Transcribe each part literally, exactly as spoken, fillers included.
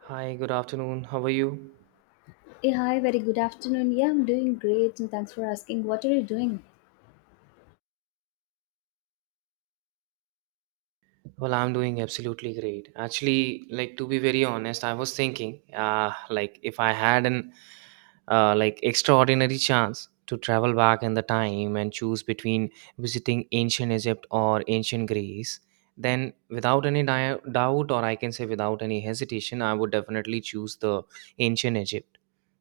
Hi, good afternoon. How are you? Hey, hi, very good afternoon. Yeah, I'm doing great and thanks for asking. What are you doing? Well, I'm doing absolutely great. Actually, like to be very honest, I was thinking, uh, like if I had an uh, like extraordinary chance to travel back in the time and choose between visiting ancient Egypt or ancient Greece, then without any dia doubt, or I can say without any hesitation, I would definitely choose the ancient Egypt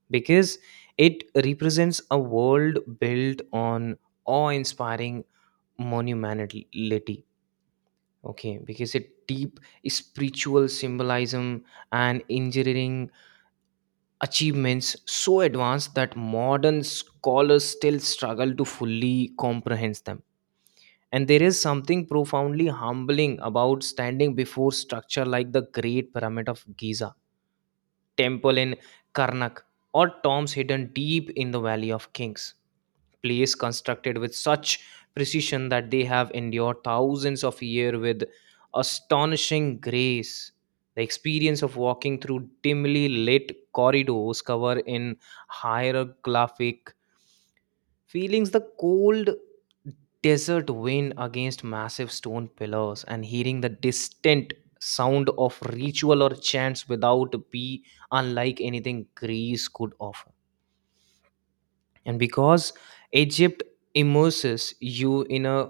because it represents a world built on awe-inspiring monumentality. Okay, because a deep spiritual symbolism and engineering achievements so advanced that modern scholars still struggle to fully comprehend them. And there is something profoundly humbling about standing before structure like the Great Pyramid of Giza, temple in Karnak, or tombs hidden deep in the Valley of Kings, place constructed with such precision that they have endured thousands of years with astonishing grace. The experience of walking through dimly lit corridors covered in hieroglyphic feelings, the cold desert wind against massive stone pillars, and hearing the distant sound of ritual or chants without be unlike anything Greece could offer. And because Egypt immerses you in a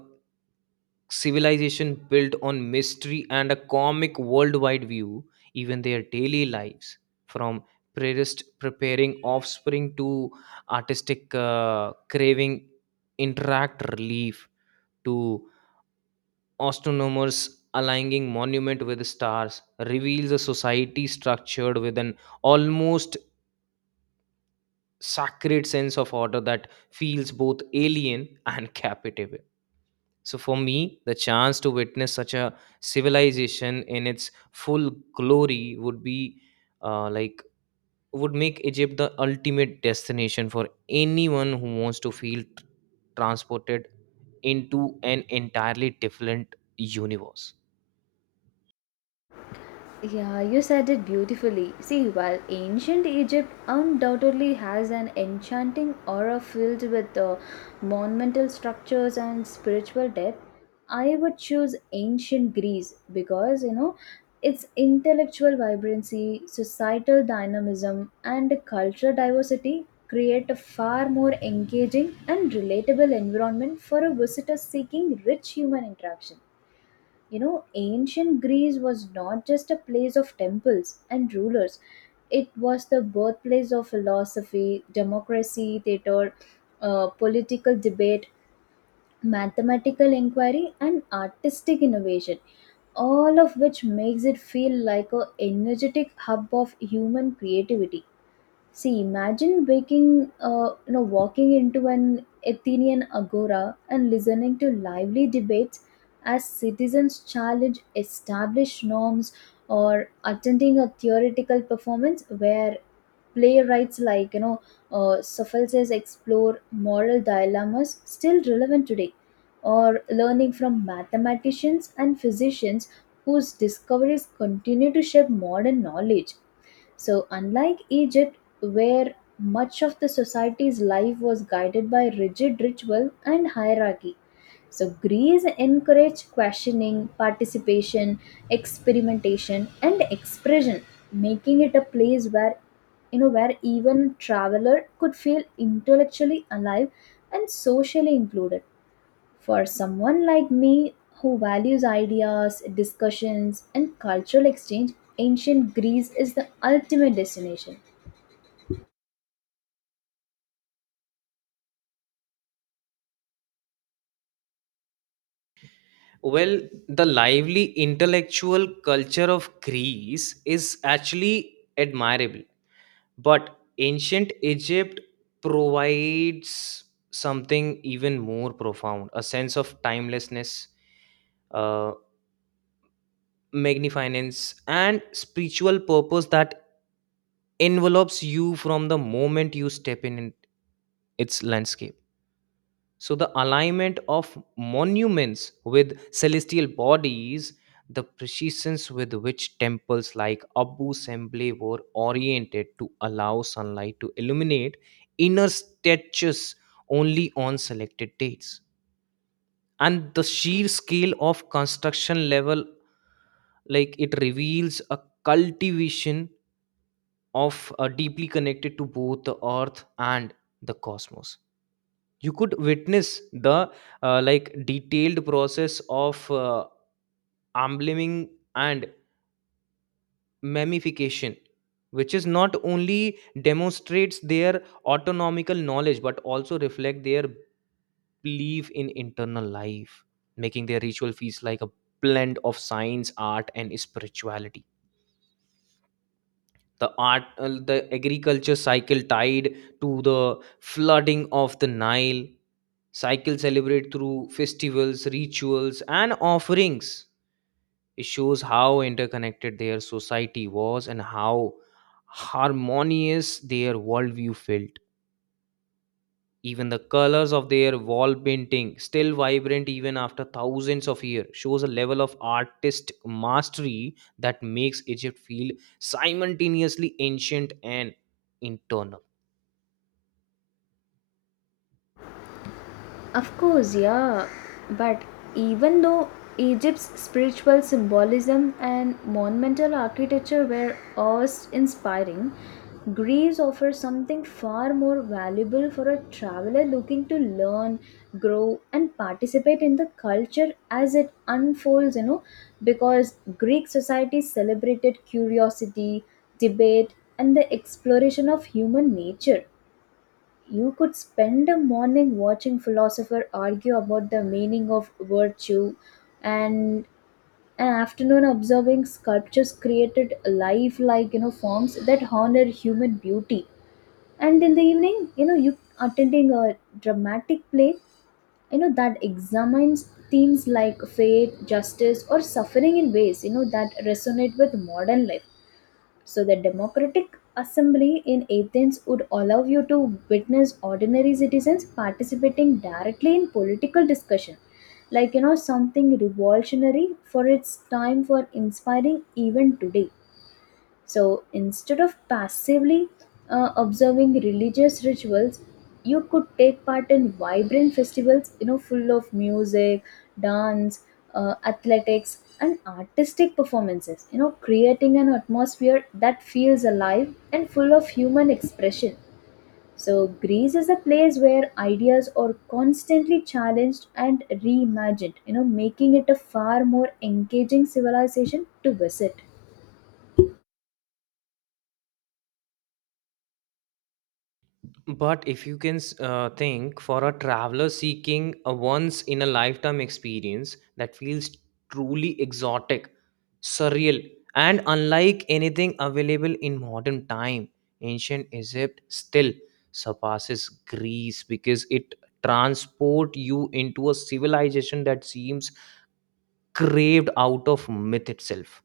civilization built on mystery and a comic worldwide view, even their daily lives, from priest preparing offspring to artistic uh, craving, interact relief to astronomers aligning monument with stars, reveals a society structured with an almost sacred sense of order that feels both alien and captivating. So for me, the chance to witness such a civilization in its full glory would be uh, like would make Egypt the ultimate destination for anyone who wants to feel t- transported into an entirely different universe. Yeah, you said it beautifully. See, while ancient Egypt undoubtedly has an enchanting aura filled with uh, monumental structures and spiritual depth, I would choose ancient Greece because, you know, its intellectual vibrancy, societal dynamism, and cultural diversity create a far more engaging and relatable environment for a visitor seeking rich human interaction. You know, ancient Greece was not just a place of temples and rulers, it was the birthplace of philosophy, democracy, theater, uh, political debate, mathematical inquiry, and artistic innovation, all of which makes it feel like a energetic hub of human creativity. See, imagine waking, uh, you know, walking into an Athenian agora and listening to lively debates as citizens challenge established norms, or attending a theoretical performance where playwrights like you know uh, Sophocles explore moral dilemmas still relevant today, or learning from mathematicians and physicians whose discoveries continue to shape modern knowledge. So, unlike Egypt, where much of the society's life was guided by rigid ritual and hierarchy, so Greece encouraged questioning, participation, experimentation, and expression, making it a place where you know where even a traveler could feel intellectually alive and socially included. For someone like me who values ideas, discussions, and cultural exchange, ancient Greece is the ultimate destination. Well, the lively intellectual culture of Greece is actually admirable. But ancient Egypt provides something even more profound, a sense of timelessness, uh, magnificence, and spiritual purpose that envelops you from the moment you step in its landscape. So the alignment of monuments with celestial bodies, the precision with which temples like Abu Semble were oriented to allow sunlight to illuminate inner statues only on selected dates, and the sheer scale of construction level, like it reveals a cultivation of uh, deeply connected to both the earth and the cosmos. You could witness the uh, like detailed process of uh, ambliming and mummification, which is not only demonstrates their autonomical knowledge but also reflect their belief in internal life, making their ritual feast like a blend of science art and spirituality. The art uh, the agriculture cycle tied to the flooding of the Nile Cycle, celebrate through festivals, rituals, and offerings. It shows how interconnected their society was and how harmonious their worldview felt. Even the colors of their wall painting, still vibrant even after thousands of years, shows a level of artist mastery that makes Egypt feel simultaneously ancient and internal. Of course, yeah. But even though Egypt's spiritual symbolism and monumental architecture were awe inspiring, Greece offers something far more valuable for a traveler looking to learn, grow, and participate in the culture as it unfolds, you know, because Greek society celebrated curiosity, debate, and the exploration of human nature. You could spend a morning watching philosopher argue about the meaning of virtue and an afternoon observing sculptures created life-like, you know, forms that honor human beauty. And in the evening, you know, you attending a dramatic play, you know, that examines themes like fate, justice, or suffering in ways, you know, that resonate with modern life. So, the Democratic Assembly in Athens would allow you to witness ordinary citizens participating directly in political discussion, like you know, something revolutionary for its time for inspiring even today. So instead of passively uh, observing religious rituals, you could take part in vibrant festivals, you know, full of music, dance, uh, athletics, and artistic performances, you know, creating an atmosphere that feels alive and full of human expression. So, Greece is a place where ideas are constantly challenged and reimagined, you know, making it a far more engaging civilization to visit. But if you can uh, think, for a traveler seeking a once in a lifetime experience that feels truly exotic, surreal, and unlike anything available in modern time, ancient Egypt still surpasses Greece because it transport you into a civilization that seems craved out of myth itself,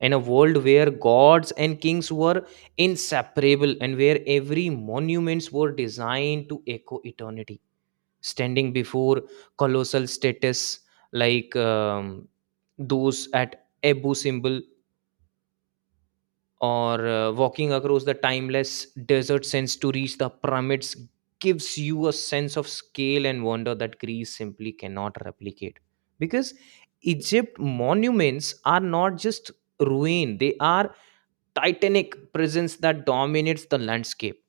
and a world where gods and kings were inseparable and where every monuments were designed to echo eternity. Standing before colossal status like um, those at Abu symbol, or uh, walking across the timeless desert sands to reach the pyramids gives you a sense of scale and wonder that Greece simply cannot replicate because Egypt monuments are not just ruin, they are titanic presence that dominates the landscape.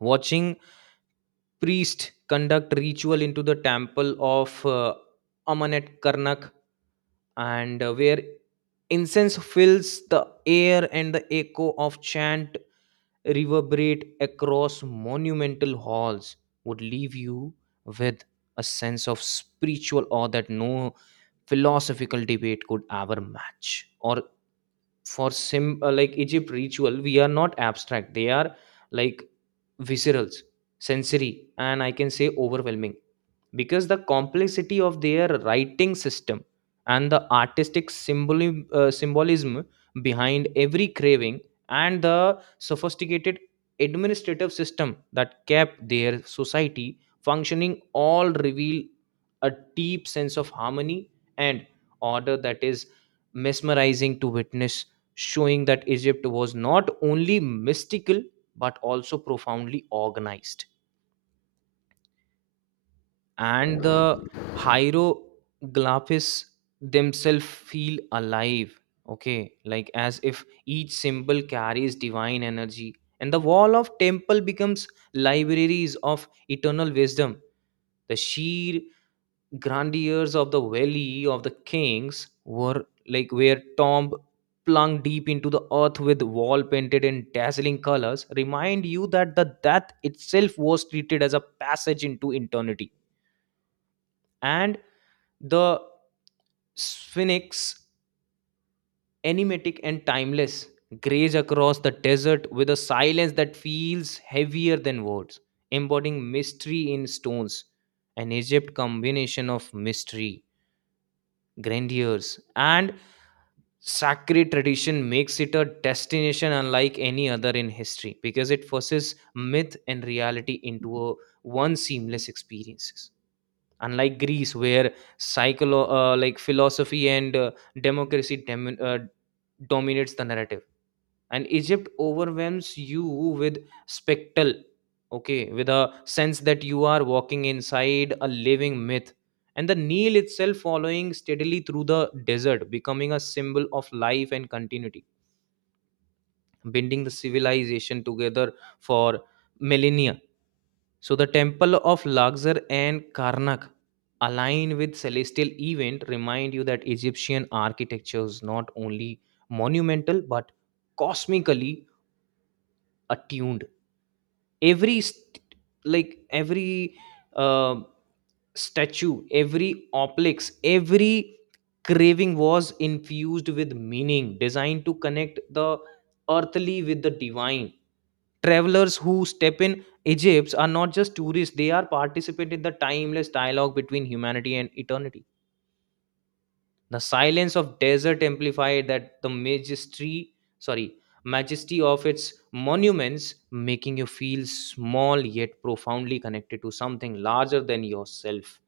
Watching priest conduct ritual into the temple of uh, Amanet Karnak, and uh, where incense fills the air and the echo of chant reverberate across monumental halls would leave you with a sense of spiritual awe that no philosophical debate could ever match. Or for sim uh, like Egypt ritual we are not abstract, they are like viscerals, sensory, and I can say overwhelming because the complexity of their writing system and the artistic symboli- uh, symbolism behind every craving and the sophisticated administrative system that kept their society functioning all reveal a deep sense of harmony and order that is mesmerizing to witness, showing that Egypt was not only mystical but also profoundly organized. And the hieroglyphs themselves feel alive, okay, like as if each symbol carries divine energy and the wall of temple becomes libraries of eternal wisdom. The sheer grandeurs of the Valley of the Kings, were like were tomb plunged deep into the earth with wall painted in dazzling colors, remind you that the death itself was treated as a passage into eternity. And the Sphinx, enigmatic and timeless, graze across the desert with a silence that feels heavier than words, embodying mystery in stones. An Egypt combination of mystery, grandeur, and sacred tradition makes it a destination unlike any other in history because it forces myth and reality into a one seamless experiences. Unlike Greece, where psycholo- uh, like philosophy and uh, democracy dem- uh, dominates the narrative, and Egypt overwhelms you with spectacle, okay, with a sense that you are walking inside a living myth. And the Nile itself, following steadily through the desert, becoming a symbol of life and continuity, binding the civilization together for millennia. So the temple of Luxor and Karnak align with celestial event remind you that Egyptian architecture is not only monumental but cosmically attuned. Every st- like every uh, statue, every oplex, every craving was infused with meaning designed to connect the earthly with the divine. Travelers who step in Egypt are not just tourists, they are participant in the timeless dialogue between humanity and eternity. The silence of desert amplified that the majesty, sorry, majesty of its monuments, making you feel small yet profoundly connected to something larger than yourself.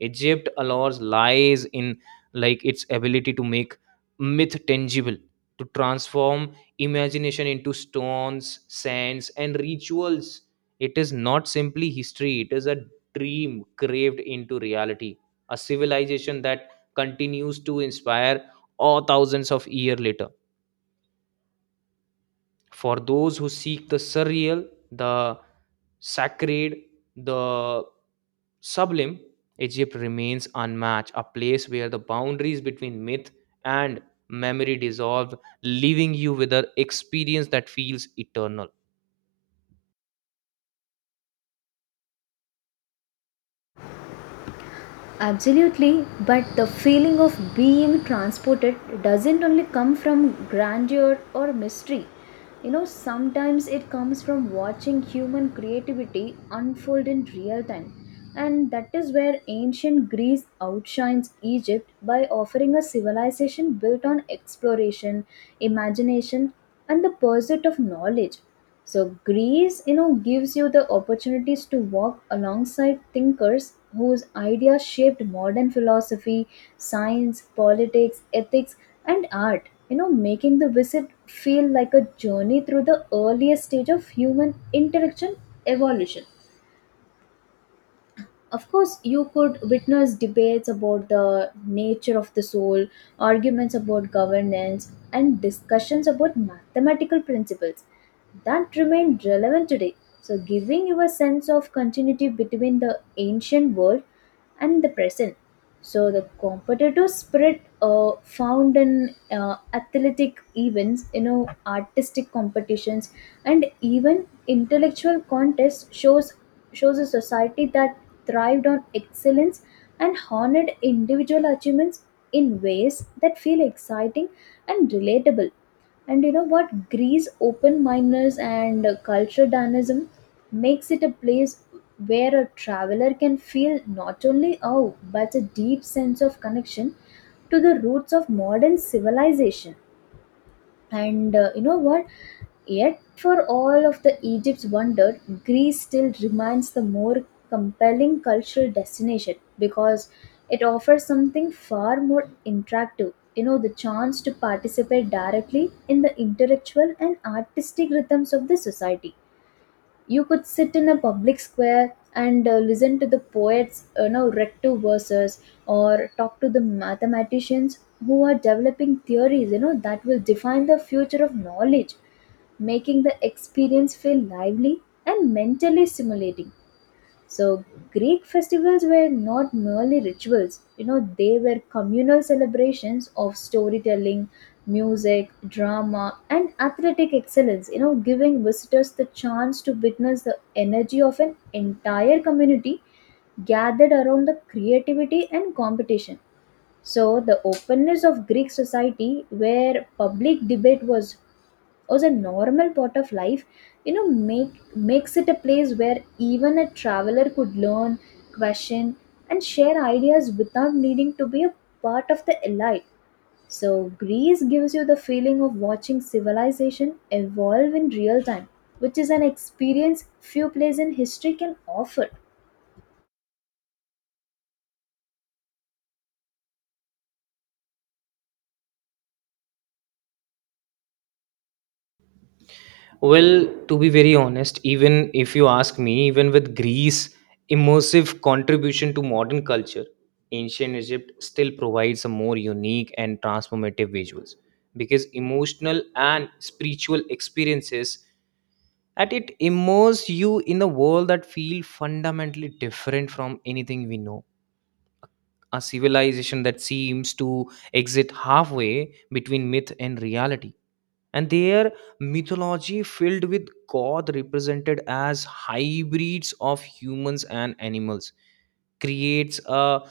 Egypt allows lies in like its ability to make myth tangible, to transform imagination into stones, sands, and rituals. It is not simply history, it is a dream craved into reality, a civilization that continues to inspire all thousands of years later. For those who seek the surreal, the sacred, the sublime, Egypt remains unmatched, a place where the boundaries between myth and memory dissolve, leaving you with an experience that feels eternal. Absolutely, but the feeling of being transported doesn't only come from grandeur or mystery. You know, sometimes it comes from watching human creativity unfold in real time. And that is where ancient Greece outshines Egypt by offering a civilization built on exploration, imagination, and the pursuit of knowledge. So Greece, you know, gives you the opportunities to walk alongside thinkers whose ideas shaped modern philosophy, science, politics, ethics, and art. You know, making the visit feel like a journey through the earliest stage of human intellectual evolution. Of course you could witness debates about the nature of the soul, arguments about governance and discussions about mathematical principles that remain relevant today, so giving you a sense of continuity between the ancient world and the present. So the competitive spirit uh, found in uh, athletic events, you know, artistic competitions and even intellectual contest shows shows a society that thrived on excellence and honored individual achievements in ways that feel exciting and relatable. And you know what, greece open mindedness and uh, cultural dynamism makes it a place where a traveler can feel not only awe but a deep sense of connection to the roots of modern civilization. And uh, you know what? Yet, for all of the Egypt's wonder, Greece still remains the more compelling cultural destination because it offers something far more interactive. You know, the chance to participate directly in the intellectual and artistic rhythms of the society. You could sit in a public square and uh, listen to the poets, you know, recto verses or talk to the mathematicians who are developing theories, you know, that will define the future of knowledge, making the experience feel lively and mentally stimulating. So, Greek festivals were not merely rituals, you know, they were communal celebrations of storytelling, music, drama, and athletic excellence, you know, giving visitors the chance to witness the energy of an entire community gathered around the creativity and competition. So, the openness of Greek society, where public debate was as a normal part of life, you know, make makes it a place where even a traveler could learn, question, and share ideas without needing to be a part of the elite. So greece gives you the feeling of watching civilization evolve in real time, which is an experience few places in history can offer. Well, to be very honest, even if you ask me, even with Greece' immersive contribution to modern culture, ancient Egypt still provides a more unique and transformative visuals because emotional and spiritual experiences at it immerse you in a world that feels fundamentally different from anything we know. A civilization that seems to exit halfway between myth and reality, and their mythology filled with god represented as hybrids of humans and animals creates a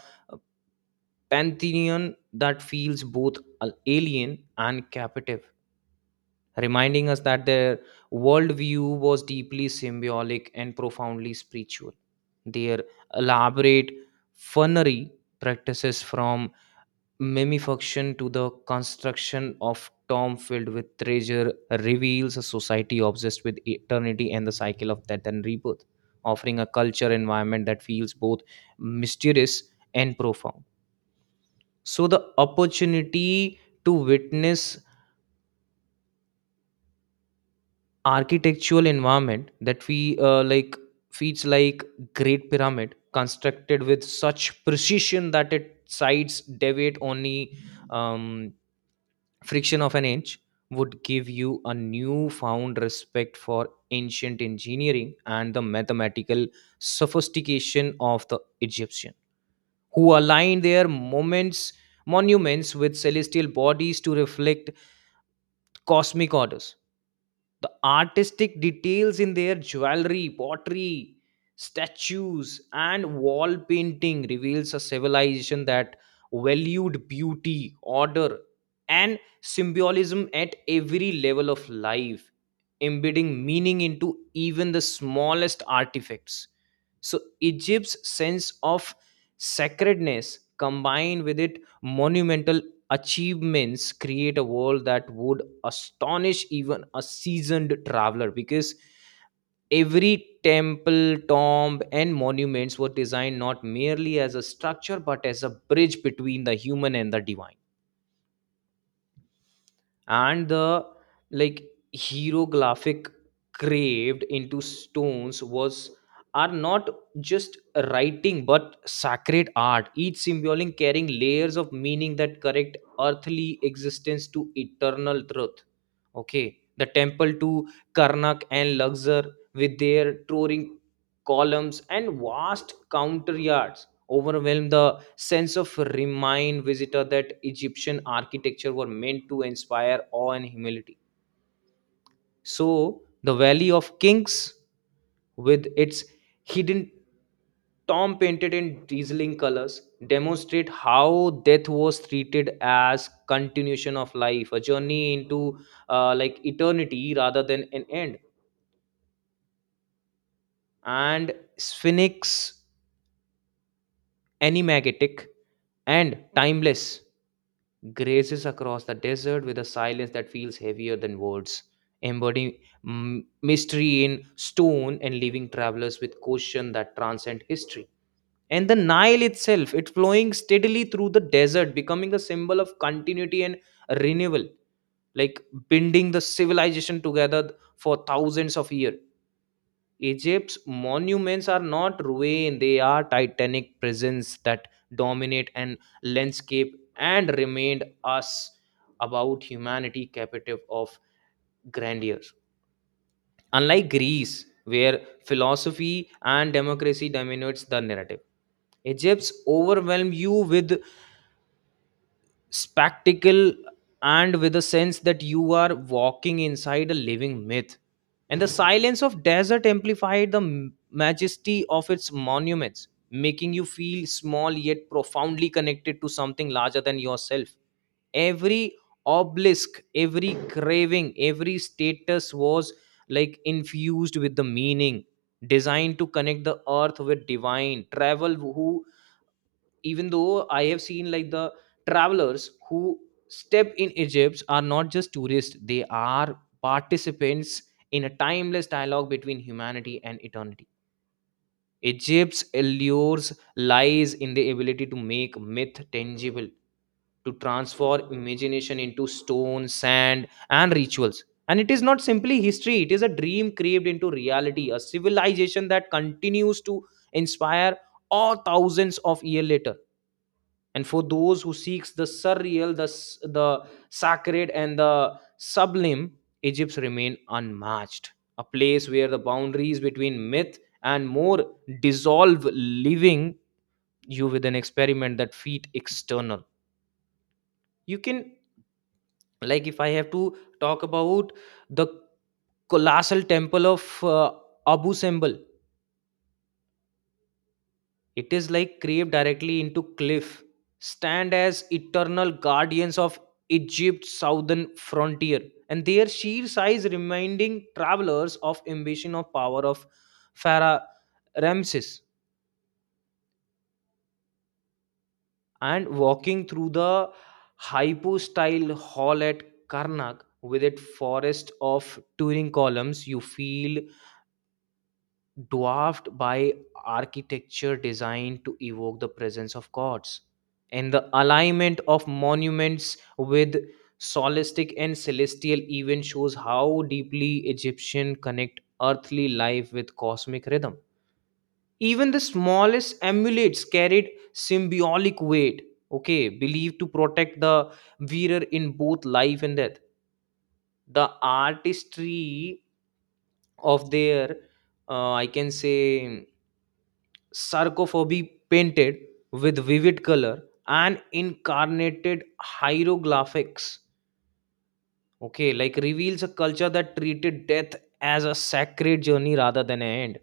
pantheon that feels both al- alien and captive, reminding us that their worldview was deeply symbolic and profoundly spiritual. Their elaborate funerary practices from mimifaction to the construction of Tom filled with treasure reveals a society obsessed with eternity and the cycle of death and rebirth, offering a culture environment that feels both mysterious and profound. So the opportunity to witness architectural environment that we uh, like feels like Great Pyramid constructed with such precision that it sides deviate only um, friction of an inch would give you a newfound respect for ancient engineering and the mathematical sophistication of the Egyptian, who aligned their moments, monuments with celestial bodies to reflect cosmic orders. The artistic details in their jewelry pottery statues and wall painting reveals a civilization that valued beauty order and symbolism at every level of life, embedding meaning into even the smallest artifacts. So Egypt's sense of sacredness, combined with its monumental achievements, create a world that would astonish even a seasoned traveler because every temple tomb and monuments were designed not merely as a structure but as a bridge between the human and the divine. And the like hieroglyphic craved into stones was are not just writing but sacred art, each symbolic carrying layers of meaning that connect earthly existence to eternal truth. Okay, the temple to Karnak and Luxor with their towering columns and vast counter yards overwhelm the sense of remind visitor that Egyptian architecture were meant to inspire awe and humility. So the Valley of Kings, with its hidden tomb painted in dazzling colors, demonstrate how death was treated as continuation of life, a journey into uh, like eternity rather than an end. And Sphinx, enigmatic and timeless, grazes across the desert with a silence that feels heavier than words, embodying mm, mystery in stone, and leaving travelers with questions that transcend history. And the Nile itself, it flowing steadily through the desert, becoming a symbol of continuity and renewal, like binding the civilization together for thousands of years. Egypt's monuments are not ruin, they are titanic presence that dominate an landscape and remained us about humanity captive of grandeur. Unlike Greece, where philosophy and democracy dominates the narrative, Egypt's overwhelm you with spectacle and with a sense that you are walking inside a living myth. And the silence of desert amplified the m- majesty of its monuments, making you feel small yet profoundly connected to something larger than yourself. Every obelisk, every craving, every status was like infused with the meaning, designed to connect the earth with divine. Travel who Even though I have seen, like, the travelers who step in Egypt are not just tourists, they are participants in a timeless dialogue between humanity and eternity. Egypt's allures lies in the ability to make myth tangible, to transform imagination into stone, sand and rituals. And it is not simply history, it is a dream craved into reality, a civilization that continues to inspire all thousands of years later. And for those who seeks the surreal, the s- the sacred and the sublime, Egypt remain unmatched, a place where the boundaries between myth and more dissolve, leaving you with an experiment that feet external. You can, like, if I have to talk about the colossal temple of uh, Abu Simbel. It is like craved directly into cliff, stand as eternal guardians of Egypt's southern frontier, and their sheer size reminding travelers of ambition of power of Pharaoh Ramses. And walking through the hypo-style hall at Karnak with its forest of Turin columns, you feel dwarfed by architecture designed to evoke the presence of gods. And the alignment of monuments with solistic and celestial events shows how deeply Egyptian connect earthly life with cosmic rhythm. Even the smallest amulets carried symbolic weight, okay, believed to protect the wearer in both life and death. The artistry of their uh, I can say sarcophagi painted with vivid color and incarnated hieroglyphics, okay, like reveals a culture that treated death as a sacred journey rather than an end.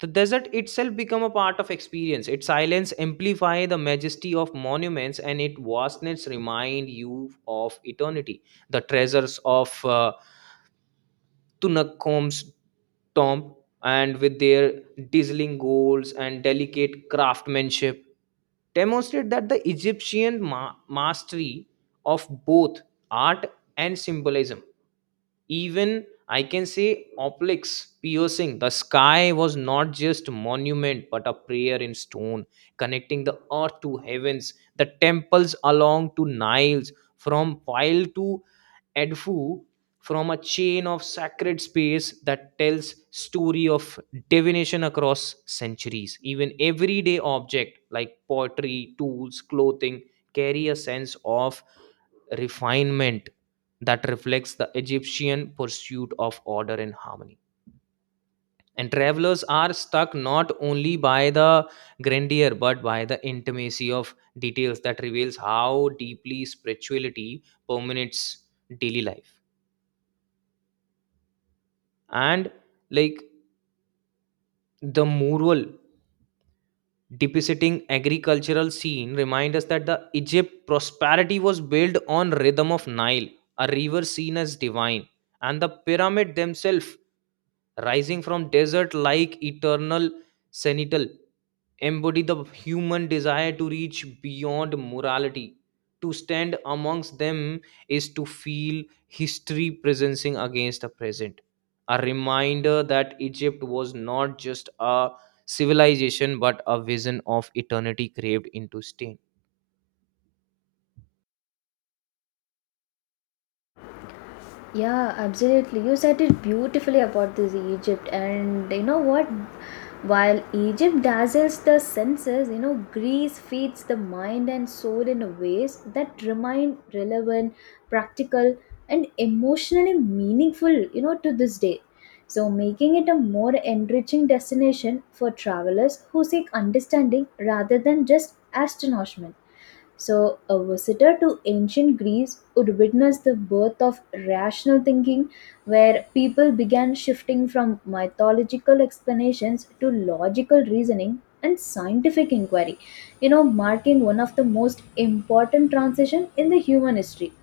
The desert itself become a part of experience, its silence amplify the majesty of monuments and its vastness remind you of eternity. The treasures of uh, Tunakkom's tomb, and with their dazzling goals and delicate craftsmanship, demonstrate that the Egyptian ma- mastery of both art and symbolism. Even I can say oplics piercing the sky was not just monument but a prayer in stone, connecting the earth to heavens. The temples along to Niles, from Nile to Edfu, from a chain of sacred space that tells story of divination across centuries. Even everyday object like pottery, tools, clothing carry a sense of refinement that reflects the Egyptian pursuit of order and harmony. And travelers are struck not only by the grandeur but by the intimacy of details that reveals how deeply spirituality permeates daily life. And like the mural depicting agricultural scene remind us that the Egypt prosperity was built on rhythm of Nile, a river seen as divine. And the pyramid themselves rising from desert like eternal sentinel embody the human desire to reach beyond morality. To stand amongst them is to feel history presencing against the present, a reminder that Egypt was not just a civilization but a vision of eternity craved into stain. Yeah, absolutely. You said it beautifully about this Egypt, and you know what? While Egypt dazzles the senses, you know, Greece feeds the mind and soul in ways that remain relevant, practical, and emotionally meaningful, you know, to this day. So, making it a more enriching destination for travelers who seek understanding rather than just astonishment. So, a visitor to ancient Greece would witness the birth of rational thinking, where people began shifting from mythological explanations to logical reasoning and scientific inquiry, you know, marking one of the most important transition in the human history.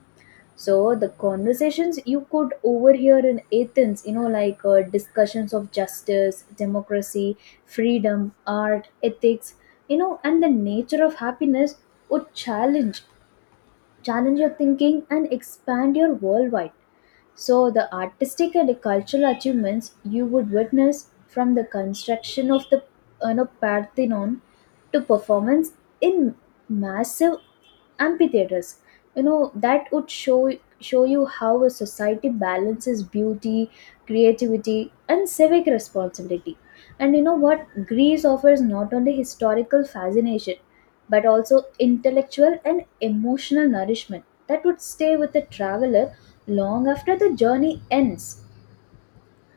So the conversations you could overhear in Athens, you know, like uh, discussions of justice, democracy, freedom, art, ethics, you know, and the nature of happiness would challenge challenge your thinking and expand your worldwide. So, the artistic and cultural achievements you would witness from the construction of the, you know, Parthenon to performance in massive amphitheaters, you know, that would show show you how a society balances beauty, creativity, and civic responsibility. And you know what? Greece offers not only historical fascination but also intellectual and emotional nourishment that would stay with the traveler long after the journey ends.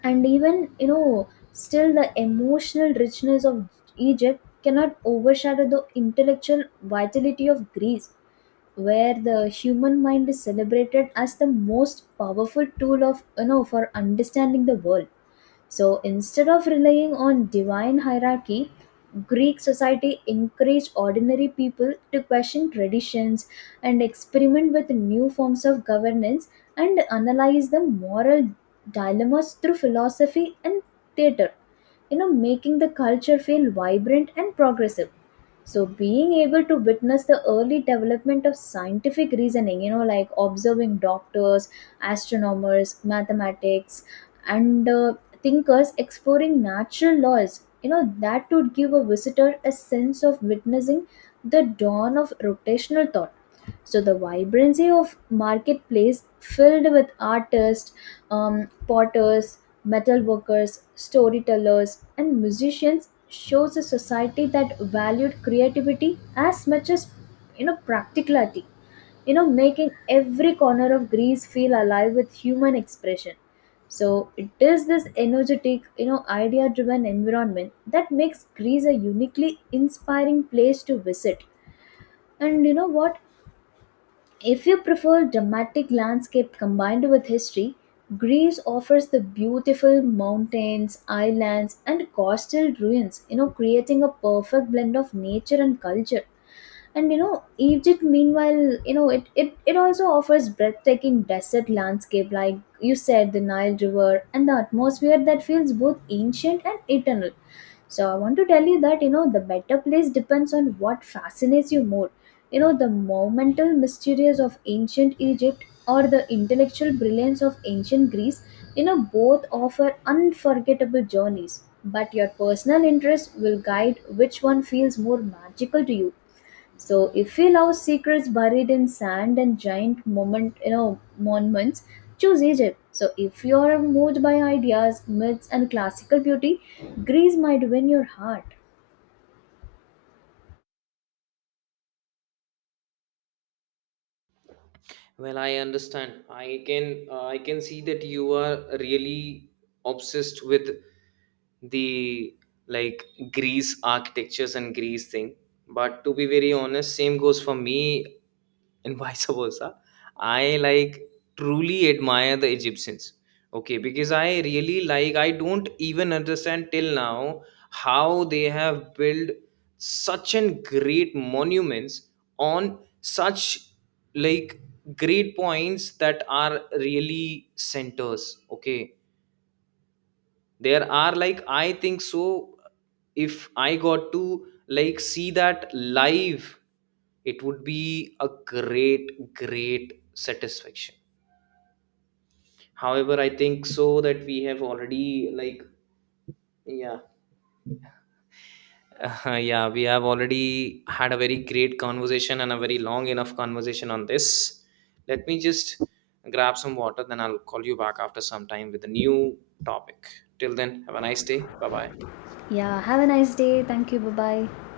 And even, you know, still the emotional richness of egypt cannot overshadow the intellectual vitality of greece, where the human mind is celebrated as the most powerful tool of, you know, for understanding the world. So instead of relying on divine hierarchy, Greek society encouraged ordinary people to question traditions and experiment with new forms of governance and analyze the moral dilemmas through philosophy and theater, you know, making the culture feel vibrant and progressive. So, being able to witness the early development of scientific reasoning, you know, like observing doctors, astronomers, mathematics, and uh, thinkers exploring natural laws. You know, that would give a visitor a sense of witnessing the dawn of rotational thought. So the vibrancy of marketplace filled with artists, um, potters, metal workers, storytellers, and musicians shows a society that valued creativity as much as, you know, practicality. You know, making every corner of Greece feel alive with human expression. So it is this energetic, you know, idea-driven environment that makes Greece a uniquely inspiring place to visit. And you know what? If you prefer dramatic landscape combined with history, Greece offers the beautiful mountains, islands, and coastal ruins, you know, creating a perfect blend of nature and culture. And you know, egypt meanwhile, you know, it it, it also offers breathtaking desert landscape, like you said, the nile river and the atmosphere that feels both ancient and eternal. So I want to tell you that, you know, the better place depends on what fascinates you more. You know, the monumental mysteries of ancient Egypt or the intellectual brilliance of ancient Greece. You know, both offer unforgettable journeys, but your personal interest will guide which one feels more magical to you. So if you love secrets buried in sand and giant moment, you know, monuments, choose Egypt. So if you are moved by ideas, myths and classical beauty, Greece might win your heart. Well, I understand. I can uh, I can see that you are really obsessed with the, like, Greece architectures and Greece thing. But to be very honest, same goes for me and vice versa. I like truly admire the Egyptians. Okay, because I really like I don't even understand till now how they have built such an great monuments on such, like, great points that are really centers, okay. There are, like, I think so, if I got to, like, see that live, it would be a great great satisfaction. However, I think so that we have already, like, yeah, Uh, yeah, we have already had a very great conversation and a very long enough conversation on this. Let me just grab some water, then I'll call you back after some time with a new topic. Till then, have a nice day. Bye bye. Yeah, have a nice day. Thank you. Bye-bye.